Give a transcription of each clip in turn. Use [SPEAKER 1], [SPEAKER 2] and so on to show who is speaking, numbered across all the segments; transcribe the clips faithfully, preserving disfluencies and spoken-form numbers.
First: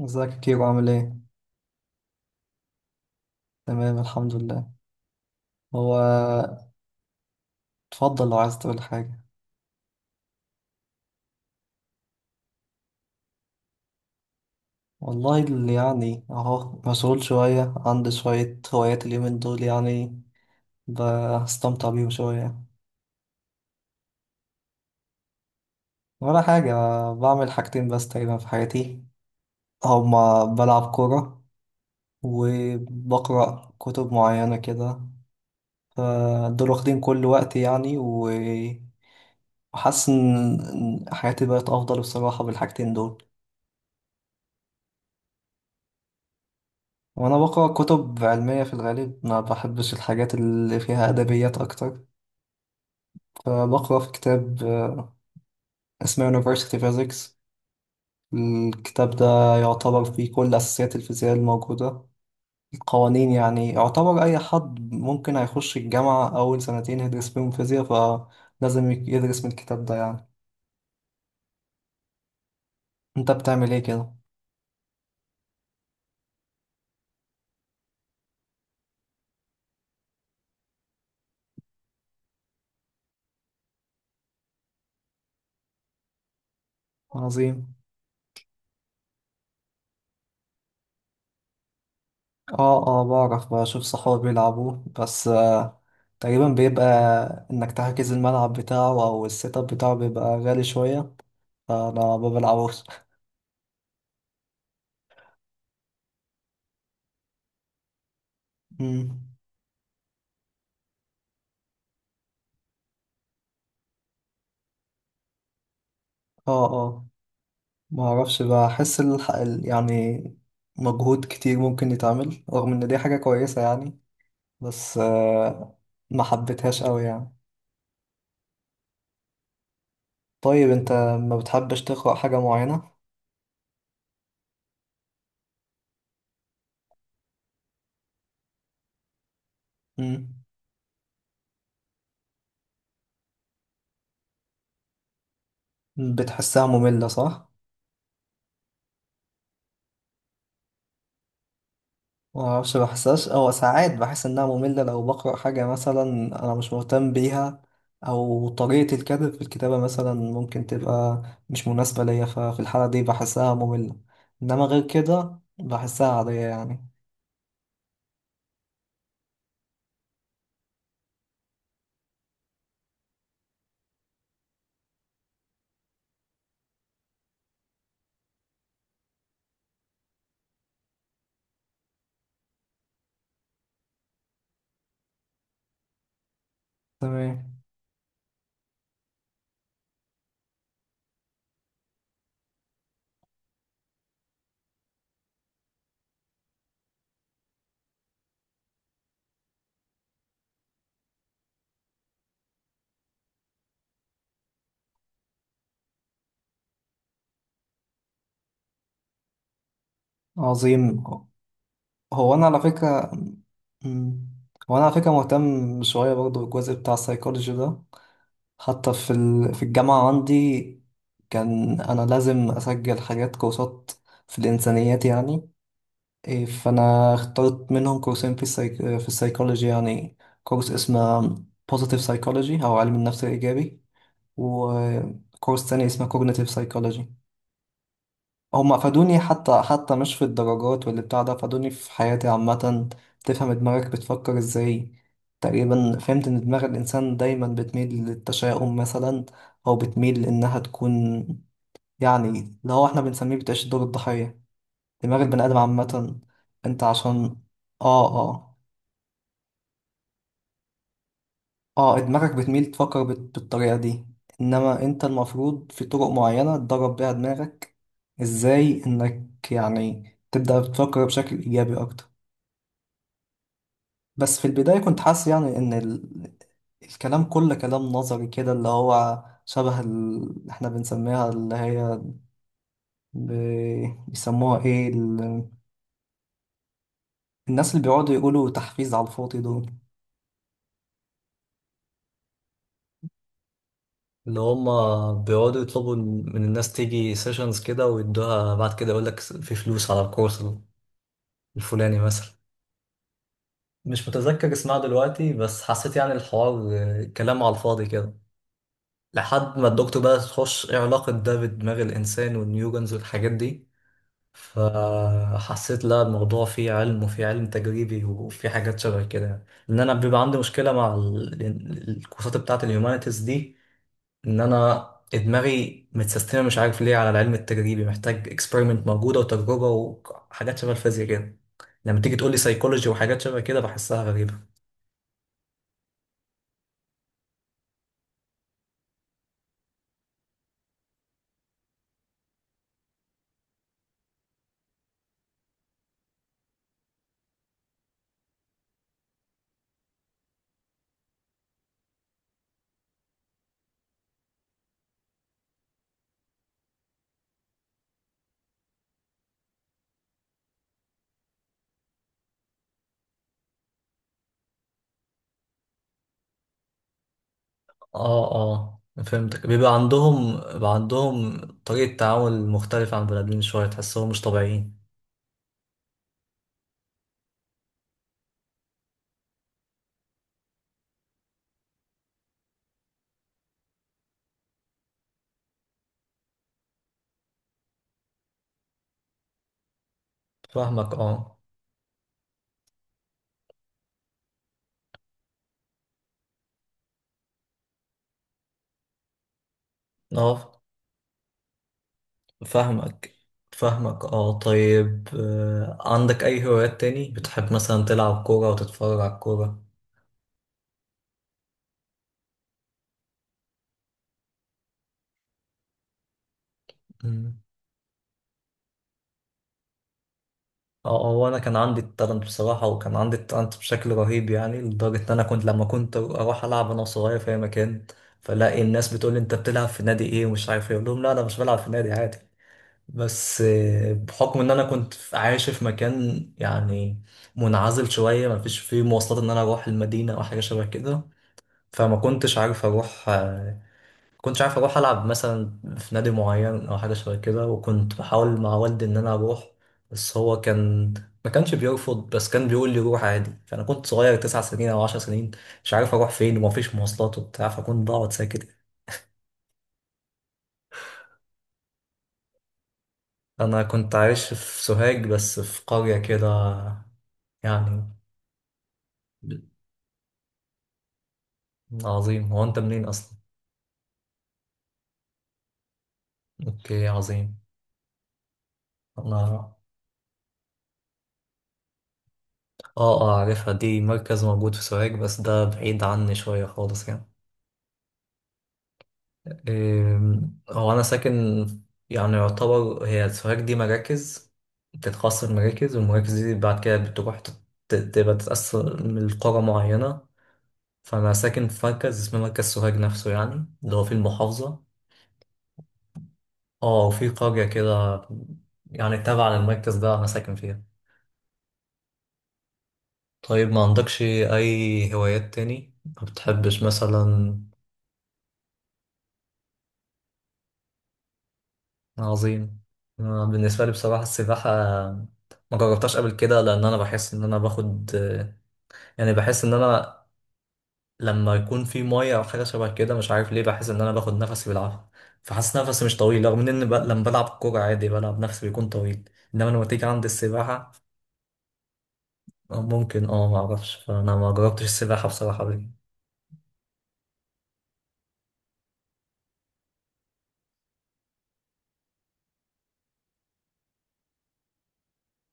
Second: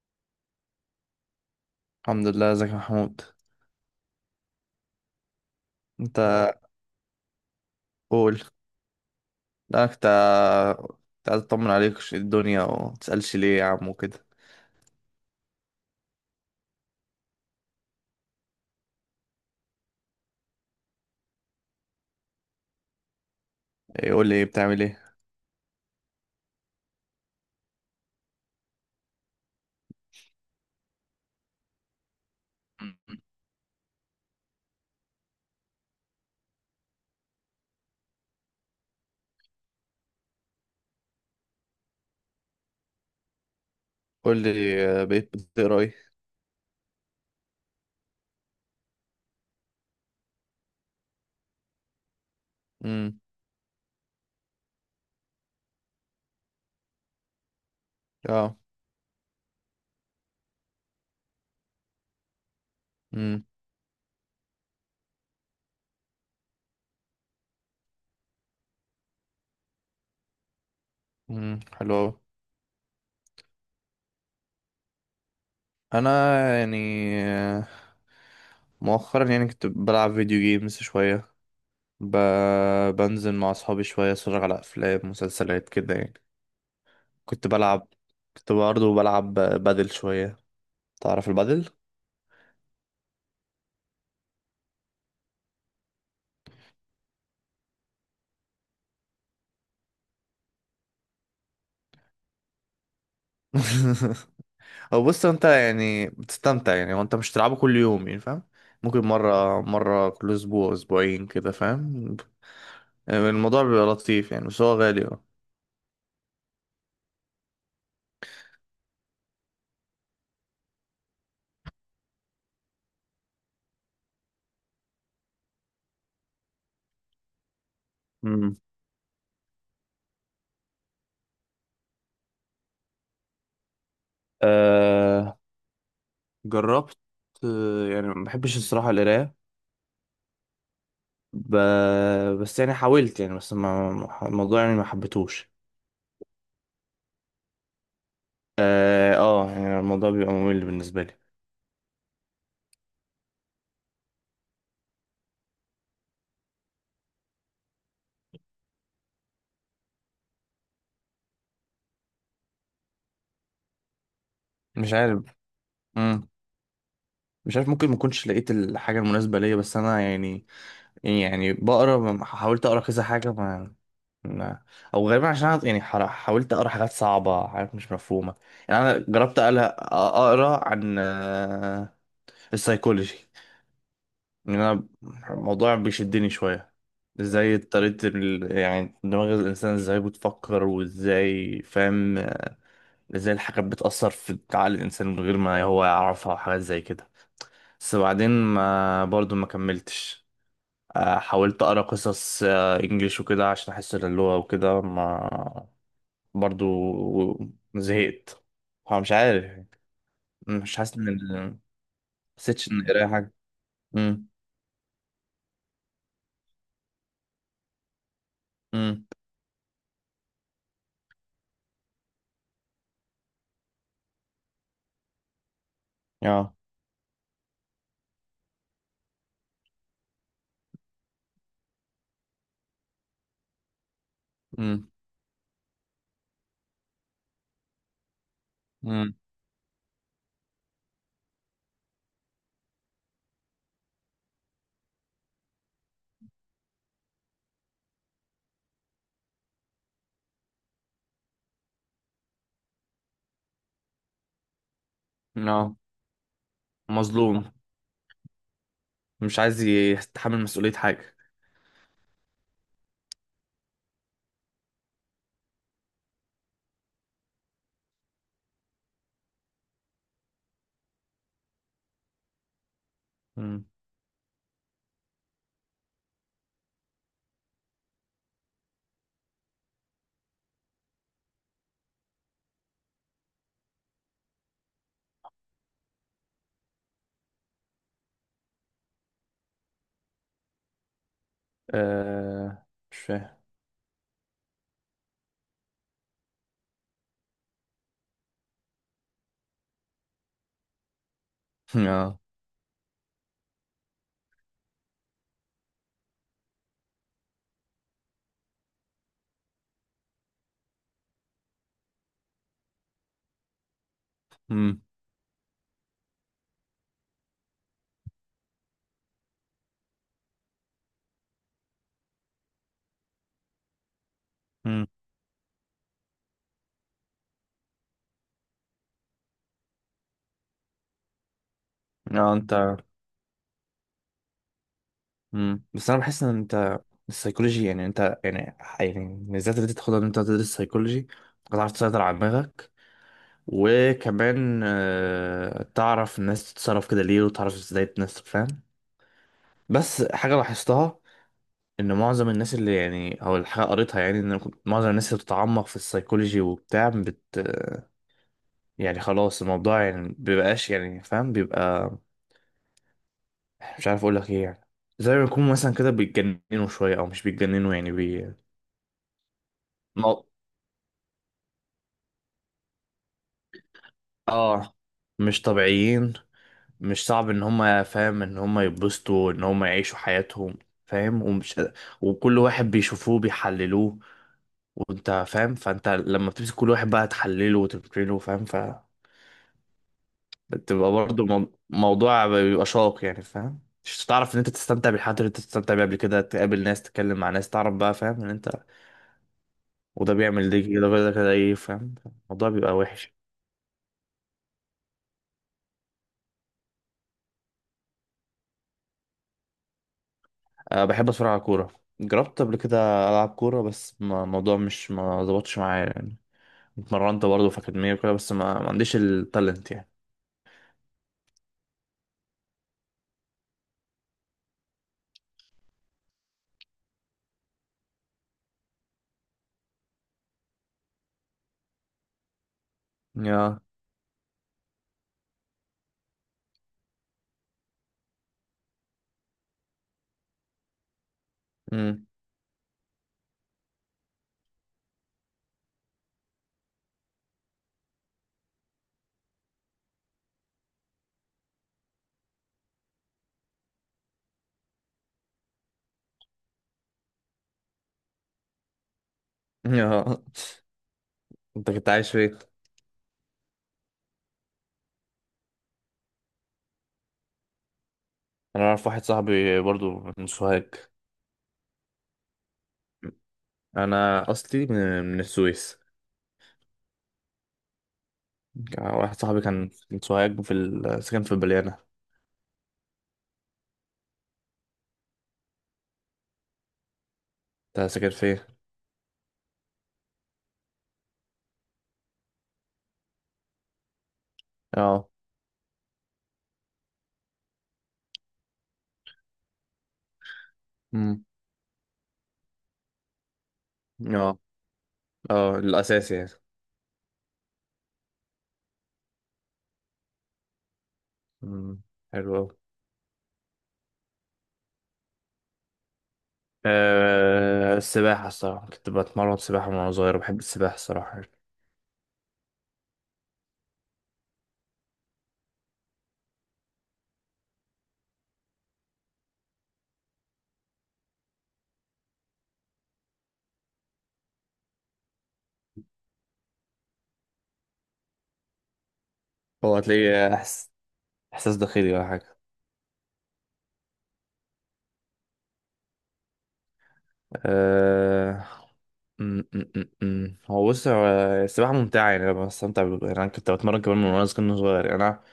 [SPEAKER 1] ازيك يا كيرو عامل ايه؟
[SPEAKER 2] الحمد لله، ازيك يا محمود.
[SPEAKER 1] تمام الحمد لله. هو
[SPEAKER 2] انت آه،
[SPEAKER 1] اتفضل لو
[SPEAKER 2] قول.
[SPEAKER 1] عايز تقول حاجة.
[SPEAKER 2] لا، كنت كنت عايز اطمن عليك وش الدنيا وما تسألش ليه يا عم وكده.
[SPEAKER 1] والله اللي يعني اهو مسؤول شوية، عندي شوية هوايات اليومين دول يعني، بستمتع بيهم شوية.
[SPEAKER 2] ايه، قول لي بتعمل ايه؟
[SPEAKER 1] ولا حاجة، بعمل حاجتين بس تقريبا في حياتي، هما بلعب كورة
[SPEAKER 2] مم.
[SPEAKER 1] وبقرأ كتب معينة كده. فدول واخدين كل وقتي يعني و- وحاسس ان إن حياتي بقت افضل بصراحة بالحاجتين دول.
[SPEAKER 2] قول لي آه، بقيت بتقرا ايه؟
[SPEAKER 1] وانا بقرا كتب علميه في الغالب، ما بحبش الحاجات اللي فيها ادبيات اكتر.
[SPEAKER 2] امم.
[SPEAKER 1] فبقرا في كتاب آه، اسمه University Physics.
[SPEAKER 2] اه.
[SPEAKER 1] الكتاب ده يعتبر فيه كل اساسيات الفيزياء الموجوده، القوانين
[SPEAKER 2] امم.
[SPEAKER 1] يعني. يعتبر اي حد ممكن هيخش الجامعه اول سنتين يدرس فيهم فيزياء، فلازم يدرس من الكتاب ده يعني.
[SPEAKER 2] امم، حلو أوي.
[SPEAKER 1] انت بتعمل ايه كده؟
[SPEAKER 2] انا يعني آه، مؤخرا يعني كنت بلعب فيديو جيمز شويه. ب... بنزل مع اصحابي شويه، اتفرج على افلام مسلسلات كده يعني. كنت
[SPEAKER 1] عظيم.
[SPEAKER 2] بلعب كنت برضه بلعب بدل شويه. تعرف البدل؟
[SPEAKER 1] اه اه بعرف، بشوف صحابي بيلعبوه بس آه، تقريبا بيبقى انك تحجز الملعب بتاعه او السيت اب بتاعه بيبقى غالي شوية، فانا ما بلعبوش.
[SPEAKER 2] هو بص، انت يعني بتستمتع يعني وانت مش تلعبه كل يوم يعني، فاهم؟ ممكن
[SPEAKER 1] مم.
[SPEAKER 2] مرة مرة كل اسبوع اسبوعين كده، فاهم؟ الموضوع بيبقى لطيف يعني بس هو غالي. اه.
[SPEAKER 1] اه اه، ما اعرفش، بحس الح... ال- يعني مجهود كتير ممكن يتعمل رغم ان دي حاجة كويسة يعني، بس آه ما حبيتهاش قوي يعني.
[SPEAKER 2] امم.
[SPEAKER 1] طيب انت ما بتحبش تقرأ حاجة معينة؟
[SPEAKER 2] أه، جربت. آه، يعني ما بحبش الصراحة القراية.
[SPEAKER 1] مم.
[SPEAKER 2] ب... بس يعني حاولت يعني، بس ما ما- الموضوع يعني ما حبيتهوش.
[SPEAKER 1] بتحسها مملة صح؟
[SPEAKER 2] اه، آه، يعني الموضوع بيبقى ممل بالنسبة لي.
[SPEAKER 1] ما اعرفش بحسهاش، او ساعات بحس انها مملة لو بقرأ حاجة مثلا انا مش مهتم بيها، او طريقة الكاتب في الكتابة مثلا ممكن تبقى مش مناسبة ليا، ففي الحالة دي بحسها مملة، انما غير
[SPEAKER 2] مش عارف.
[SPEAKER 1] كده بحسها
[SPEAKER 2] مم.
[SPEAKER 1] عادية يعني.
[SPEAKER 2] مش عارف، ممكن ما كنتش لقيت الحاجة المناسبة ليا، بس انا يعني يعني بقرا ما- حاولت اقرا كذا حاجه ما ما او غالبا عشان أنا يعني حر- حاولت اقرا حاجات صعبه حاجات مش مفهومه. يعني انا جربت أقل- اقرا عن آه، السيكولوجي. ان انا الموضوع بيشدني شويه.
[SPEAKER 1] تمام.
[SPEAKER 2] ازاي طريقه ال- يعني دماغ الانسان ازاي بتفكر وازاي، فاهم؟ ازاي الحاجات بتاثر في عقل الانسان من غير ما هو يعرفها وحاجات زي كده. بس بعدين ما برضو ما كملتش. آه، حاولت اقرا قصص آه، انجليش وكده عشان احس إن اللغه وكده ما. برضو زهقت. فمش عارف يعني. مش حاسس
[SPEAKER 1] عظيم.
[SPEAKER 2] ان ما
[SPEAKER 1] هو انا على
[SPEAKER 2] حسيتش ان قرايه
[SPEAKER 1] فكرة.
[SPEAKER 2] حاجه.
[SPEAKER 1] مم.
[SPEAKER 2] امم.
[SPEAKER 1] هو انا على فكرة مهتم شوية برضو بالجزء بتاع السايكولوجي ده. حتى
[SPEAKER 2] امم.
[SPEAKER 1] في ال... في الجامعة عندي كان انا لازم اسجل حاجات كورسات في الانسانيات يعني. إيه،
[SPEAKER 2] يا.
[SPEAKER 1] فأنا اخترت منهم كورسين في السايك... في السايكولوجي يعني. كورس اسمه Positive Psychology أو علم النفس الإيجابي،
[SPEAKER 2] امم.
[SPEAKER 1] وكورس تاني اسمه Cognitive Psychology. هما
[SPEAKER 2] امم.
[SPEAKER 1] فادوني، حتى حتى مش في الدرجات واللي بتاع ده، فادوني في حياتي عامة. تفهم دماغك بتفكر ازاي. تقريبا فهمت ان دماغ الإنسان دايما بتميل للتشاؤم مثلا، أو بتميل إنها تكون يعني اللي هو احنا بنسميه بتعيش دور الضحية، دماغ البني آدم
[SPEAKER 2] يا
[SPEAKER 1] عامة. انت عشان
[SPEAKER 2] مظلوم،
[SPEAKER 1] اه اه.
[SPEAKER 2] مش عايز يتحمل مسؤوليه حاجه.
[SPEAKER 1] اه دماغك بتميل تفكر بت- بالطريقة دي، انما انت المفروض في طرق معينة تدرب بيها دماغك، ازاي انك يعني تبدأ تفكر بشكل ايجابي اكتر.
[SPEAKER 2] امم،
[SPEAKER 1] بس في البداية كنت حاسس يعني ان ال... الكلام كله كلام نظري كده، اللي هو شبه ال... احنا بنسميها اللي هي ب... بيسموها ايه ال... الناس اللي بيقعدوا يقولوا تحفيز على الفاضي دول،
[SPEAKER 2] آه، مش فاهم.
[SPEAKER 1] اللي هما بيقعدوا يطلبوا من الناس تيجي سيشنز كده ويدوها، بعد كده يقولك في فلوس على الكورس الفلاني
[SPEAKER 2] يا.
[SPEAKER 1] مثلا. مش متذكر اسمها دلوقتي، بس حسيت يعني الحوار آه، كلام على الفاضي كده، لحد ما الدكتور بقى تخش ايه علاقة ده بدماغ الإنسان والنيورونز والحاجات دي.
[SPEAKER 2] امم.
[SPEAKER 1] فحسيت لا، الموضوع فيه علم وفيه علم تجريبي وفيه حاجات شبه كده يعني. لأن أنا بيبقى عندي مشكلة مع ال- الكورسات بتاعة الهيومانيتيز دي، ان
[SPEAKER 2] امم.
[SPEAKER 1] انا دماغي متسيستمه مش عارف ليه على العلم التجريبي، محتاج اكسبيرمنت موجوده وتجربه وحاجات شبه الفيزياء كده. لما تيجي تقول
[SPEAKER 2] يا
[SPEAKER 1] لي
[SPEAKER 2] انت.
[SPEAKER 1] سايكولوجي وحاجات شبه كده بحسها غريبه.
[SPEAKER 2] مم. بس انا بحس ان انت السيكولوجي يعني انت يعني يعني بالذات اللي انت تاخدها ان انت تدرس سيكولوجي، هتعرف تسيطر على دماغك وكمان آه، تعرف الناس تتصرف كده ليه، وتعرف ازاي الناس تفهم. بس حاجة لاحظتها، ان معظم الناس اللي يعني او الحاجة قريتها يعني، ان معظم الناس اللي بتتعمق في السيكولوجي وبتاع بت، يعني خلاص الموضوع يعني بيبقاش يعني فاهم بيبقى. مش عارف اقول لك ايه يعني. زي ما يكون مثلا كده بيتجننوا شوية، او مش بيتجننوا يعني
[SPEAKER 1] اه
[SPEAKER 2] بي.
[SPEAKER 1] اه فهمتك، بيبقى عندهم بيبقى عندهم طريقه تعامل مختلفه عن بني ادمين شويه، تحسهم مش
[SPEAKER 2] اه،
[SPEAKER 1] طبيعيين.
[SPEAKER 2] مش طبيعيين. مش صعب ان هم فاهم ان هم يتبسطوا ان هم يعيشوا حياتهم، فاهم؟ ومش. وكل واحد بيشوفوه بيحللوه. وانت فاهم، فانت لما بتمسك كل واحد بقى تحلله وتفكره، فاهم؟ فبتبقى
[SPEAKER 1] فاهمك
[SPEAKER 2] برضه
[SPEAKER 1] اه
[SPEAKER 2] مو- موضوع بيبقى شاق يعني، فاهم؟ مش تعرف ان انت تستمتع بالحاجات اللي انت بتستمتع بيها قبل كده، تقابل ناس تتكلم مع ناس تعرف بقى، فاهم ان انت. وده بيعمل
[SPEAKER 1] اه.
[SPEAKER 2] دي كده وده كده ايه، فاهم؟ الموضوع بيبقى وحش.
[SPEAKER 1] فاهمك فاهمك اه. طيب آه، عندك اي هوايات تاني؟ بتحب مثلا تلعب كوره وتتفرج على الكوره؟
[SPEAKER 2] أه، بحب اتفرج على كورة. جربت قبل كده ألعب كورة بس ما- الموضوع مش ما ظبطش معايا يعني. اتمرنت
[SPEAKER 1] مم.
[SPEAKER 2] برضه في أكاديمية وكده بس ما, ما عنديش التالنت يعني.
[SPEAKER 1] اه هو انا كان عندي التالنت بصراحه، وكان عندي التالنت بشكل رهيب يعني، لدرجه ان انا كنت لما كنت اروح العب انا صغير في اي مكان، فلاقي الناس بتقول لي انت بتلعب في نادي ايه ومش عارف ايه، اقول لهم لا انا مش بلعب في نادي عادي. بس
[SPEAKER 2] يا.
[SPEAKER 1] آه، بحكم ان انا كنت في- عايش في مكان يعني منعزل شويه، ما فيش فيه مواصلات ان انا اروح المدينه او حاجه شبه كده، فما
[SPEAKER 2] مم.
[SPEAKER 1] كنتش عارف اروح. كنتش عارف اروح العب مثلا في نادي معين او حاجه شبه كده، وكنت بحاول مع والدي ان انا اروح، بس هو كان ما كانش بيرفض، بس كان بيقول لي روح عادي. فانا كنت صغير تسع سنين او عشر سنين، مش عارف اروح فين ومفيش مواصلات وبتاع، فكنت بقعد ساكت.
[SPEAKER 2] يا. انت كنت عايش فين؟
[SPEAKER 1] انا كنت عايش في سوهاج بس في قريه كده يعني.
[SPEAKER 2] أنا أعرف واحد صاحبي برضه من سوهاج.
[SPEAKER 1] عظيم، هو انت منين اصلا؟
[SPEAKER 2] أنا أصلي من, من السويس.
[SPEAKER 1] اوكي عظيم.
[SPEAKER 2] واحد صاحبي
[SPEAKER 1] انا
[SPEAKER 2] كان من سوهاج في ال... سكن في البليانة.
[SPEAKER 1] اه اه عارفها دي، مركز موجود في سوهاج، بس ده بعيد عني شويه خالص يعني.
[SPEAKER 2] انت ساكن فين؟
[SPEAKER 1] أم، هو أنا ساكن، يعني يعتبر هي سوهاج دي مراكز،
[SPEAKER 2] اه.
[SPEAKER 1] بتتخصص المراكز، والمراكز دي بعد كده بتروح تت- تبقى تتقسم لقرى معينة. فأنا
[SPEAKER 2] مم.
[SPEAKER 1] ساكن في مركز اسمه مركز سوهاج نفسه، يعني اللي هو في
[SPEAKER 2] اه،
[SPEAKER 1] المحافظة.
[SPEAKER 2] اه الأساسي يعني.
[SPEAKER 1] اه وفي قرية كده يعني تابعة للمركز ده أنا ساكن فيها.
[SPEAKER 2] مم. حلو أوي.
[SPEAKER 1] طيب ما عندكش أي هوايات تاني ما بتحبش مثلا؟
[SPEAKER 2] أه السباحة الصراحة، كنت بتمرن سباحة من وأنا صغير. بحب السباحة الصراحة.
[SPEAKER 1] عظيم. أنا بالنسبة لي بصراحة السباحة ما جربتهاش قبل كده، لأن أنا بحس إن أنا باخد يعني، بحس إن أنا لما يكون في مية أو حاجة شبه كده مش عارف ليه بحس إن أنا باخد نفسي بالعافية، فحاسس نفسي مش طويل، رغم إن ب... لما بلعب كورة عادي بلعب نفسي بيكون طويل، إنما لما
[SPEAKER 2] هو
[SPEAKER 1] تيجي عند
[SPEAKER 2] هتلاقي أحس...
[SPEAKER 1] السباحة،
[SPEAKER 2] إحساس داخلي ولا حاجة؟
[SPEAKER 1] آه، ممكن أه معرفش، فأنا ما جربتش السباحة بصراحة قبل كده.
[SPEAKER 2] أه... م- م- م- م. هو بص، هو السباحة ممتعة يعني، أنا بستمتع ب- يعني أنا كنت بتمرن كمان من وأنا صغير صغير يعني أنا.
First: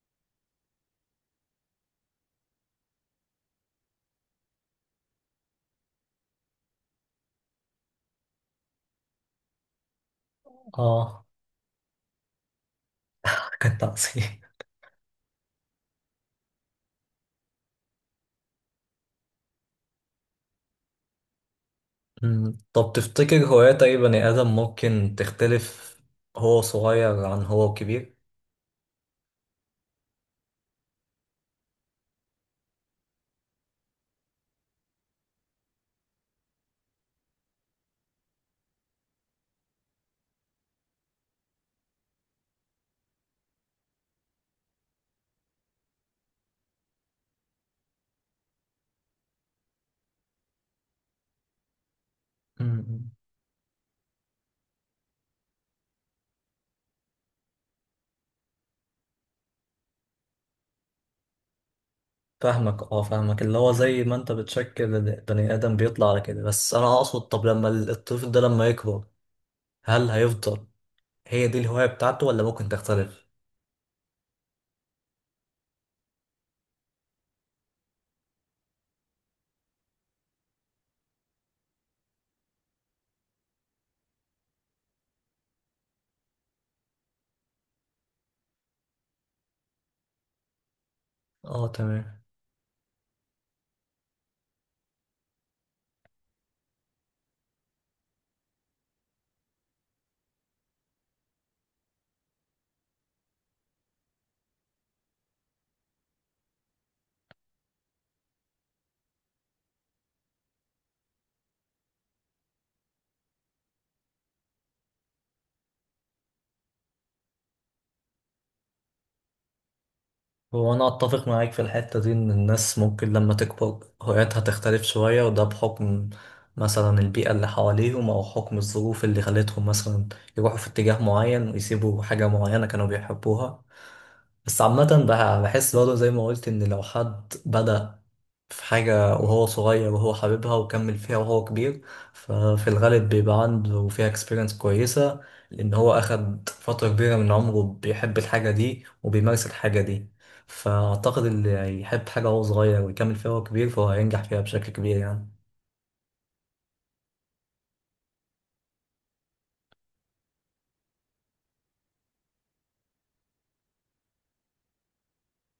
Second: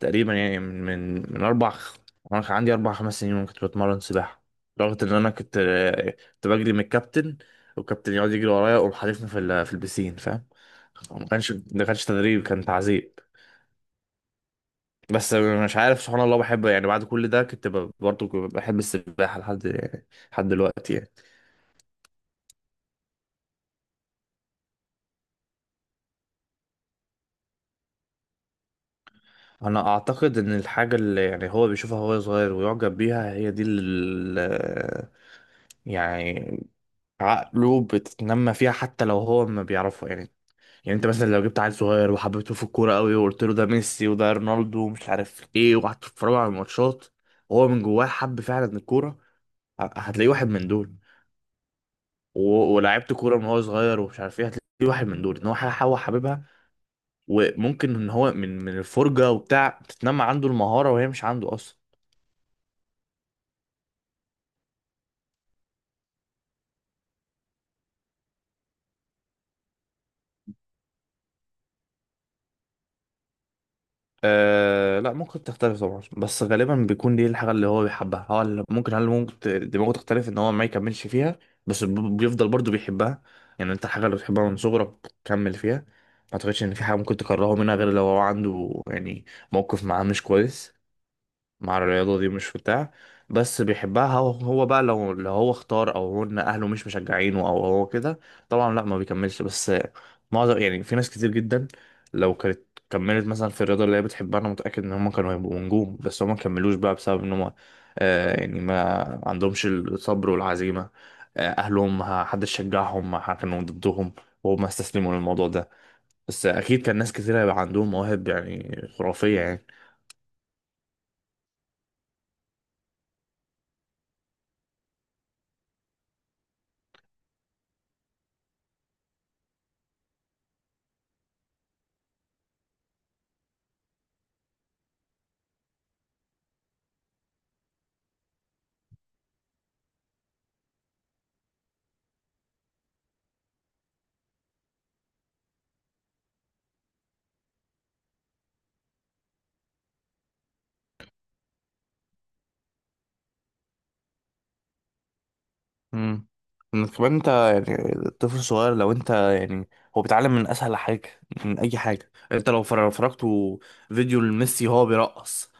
[SPEAKER 2] تقريبا يعني من من من أربع خ- وأنا كان عندي أربع خمس سنين وأنا كنت بتمرن سباحة. لدرجة إن أنا كنت كنت بجري من الكابتن. والكابتن يقعد يجري ورايا ويقوم حادفني في ال... في البسين، فاهم؟
[SPEAKER 1] أه
[SPEAKER 2] ما كانش ما كانش تدريب كان تعذيب.
[SPEAKER 1] كانت عظيم.
[SPEAKER 2] بس مش عارف، سبحان الله بحب يعني، بعد كل ده كنت ب- برضه بحب السباحة لحد يعني، لحد دلوقتي يعني.
[SPEAKER 1] أمم، طب تفتكر هوايات أي بني آدم ممكن تختلف، هو صغير عن هو كبير؟
[SPEAKER 2] أنا أعتقد إن الحاجة اللي يعني هو بيشوفها وهو صغير ويعجب بيها هي دي اللي يعني عقله بتتنمى فيها حتى لو هو ما بيعرفها يعني. يعني أنت مثلا لو جبت عيل صغير وحببته في الكورة قوي وقلت له ده ميسي وده رونالدو ومش عارف إيه وقعدت تتفرجوا على الماتشات، وهو من جواه حب فعلا الكورة، ه- هتلاقيه واحد من دول. و- ولعبت كوره من هو صغير ومش عارف ايه، هتلاقي واحد من دول، ان هو ح- هو حاببها. وممكن ان هو من من الفرجه وبتاع تتنمى عنده المهاره وهي مش عنده اصلا.
[SPEAKER 1] فاهمك اه. فاهمك، اللي هو زي ما انت بتشكل البني ادم بيطلع على كده، بس انا اقصد طب لما الطفل ده لما يكبر، هل هيفضل هي دي الهواية بتاعته ولا ممكن تختلف؟
[SPEAKER 2] آه لا، ممكن تختلف طبعا، بس غالبا بيكون دي الحاجه اللي هو بيحبها، هو اللي ممكن هل ممكن ت- دماغه تختلف ان هو ما يكملش فيها. بس ب- بيفضل برضو بيحبها. يعني انت الحاجه اللي بتحبها من صغرك كمل فيها. ما اعتقدش ان في حاجه ممكن تكرهه منها غير لو هو عنده يعني موقف معاه مش كويس.
[SPEAKER 1] اه
[SPEAKER 2] مع الرياضة
[SPEAKER 1] تمام.
[SPEAKER 2] دي مش في بتاع. بس بيحبها هو هو بقى لو لو هو اختار او هن اهله مش مشجعينه او هو كده، طبعا لا ما بيكملش. بس معظم يعني في ناس كتير جدا، لو كانت كملت مثلا في الرياضة اللي هي بتحبها، انا متأكد ان هم كانوا هيبقوا نجوم، بس هم ما كملوش بقى بسبب ان هم، آه يعني ما عندهمش الصبر والعزيمة. آه اهلهم ما حدش شجعهم، ما حد- كانوا ضدهم، وهم استسلموا للموضوع ده. بس اكيد كان ناس كتير هيبقى عندهم مواهب يعني خرافية يعني.
[SPEAKER 1] هو أنا أتفق معاك في الحتة دي، إن الناس ممكن لما تكبر هواياتها تختلف شوية، وده بحكم مثلا البيئة اللي حواليهم أو حكم الظروف اللي خلتهم مثلا يروحوا في اتجاه معين ويسيبوا حاجة معينة كانوا بيحبوها. بس عامة بح- بحس برضه زي ما قلت إن لو حد بدأ في حاجة وهو صغير وهو حاببها وكمل فيها وهو كبير، ففي الغالب بيبقى عنده فيها اكسبيرينس كويسة، لأن هو أخد فترة كبيرة من عمره بيحب الحاجة دي وبيمارس الحاجة دي. فأعتقد اللي يحب حاجة وهو صغير ويكمل فيها وهو كبير فهو هينجح فيها بشكل كبير يعني.
[SPEAKER 2] امم. انك كمان انت يعني الطفل الصغير لو انت يعني، هو بيتعلم من اسهل حاجه، من اي حاجه. انت لو فر- فرجته فيديو لميسي هو بيرقص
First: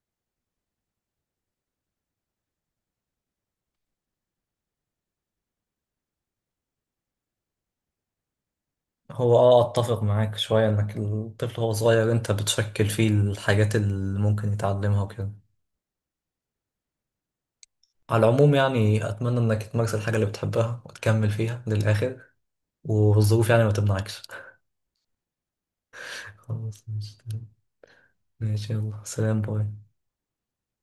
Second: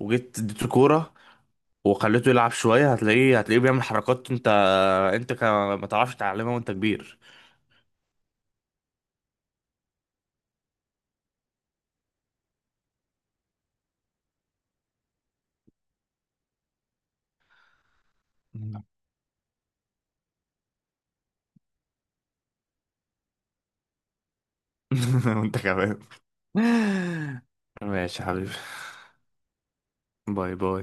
[SPEAKER 2] وجيت اديته كوره وخليته يلعب شويه، هتلاقيه هتلاقيه بيعمل حركات انت انت كا- ما تعرفش تعلمها وانت كبير.
[SPEAKER 1] هو اه اتفق معاك شوية، انك الطفل وهو صغير انت بتشكل فيه الحاجات اللي ممكن يتعلمها وكده. على العموم يعني، اتمنى انك تمارس الحاجة اللي بتحبها وتكمل فيها للآخر، والظروف يعني ما تمنعكش.
[SPEAKER 2] وانت كمان.
[SPEAKER 1] خلاص ماشي.
[SPEAKER 2] ماشي يا حبيبي.
[SPEAKER 1] ماشي، يلا سلام باي.
[SPEAKER 2] باي باي.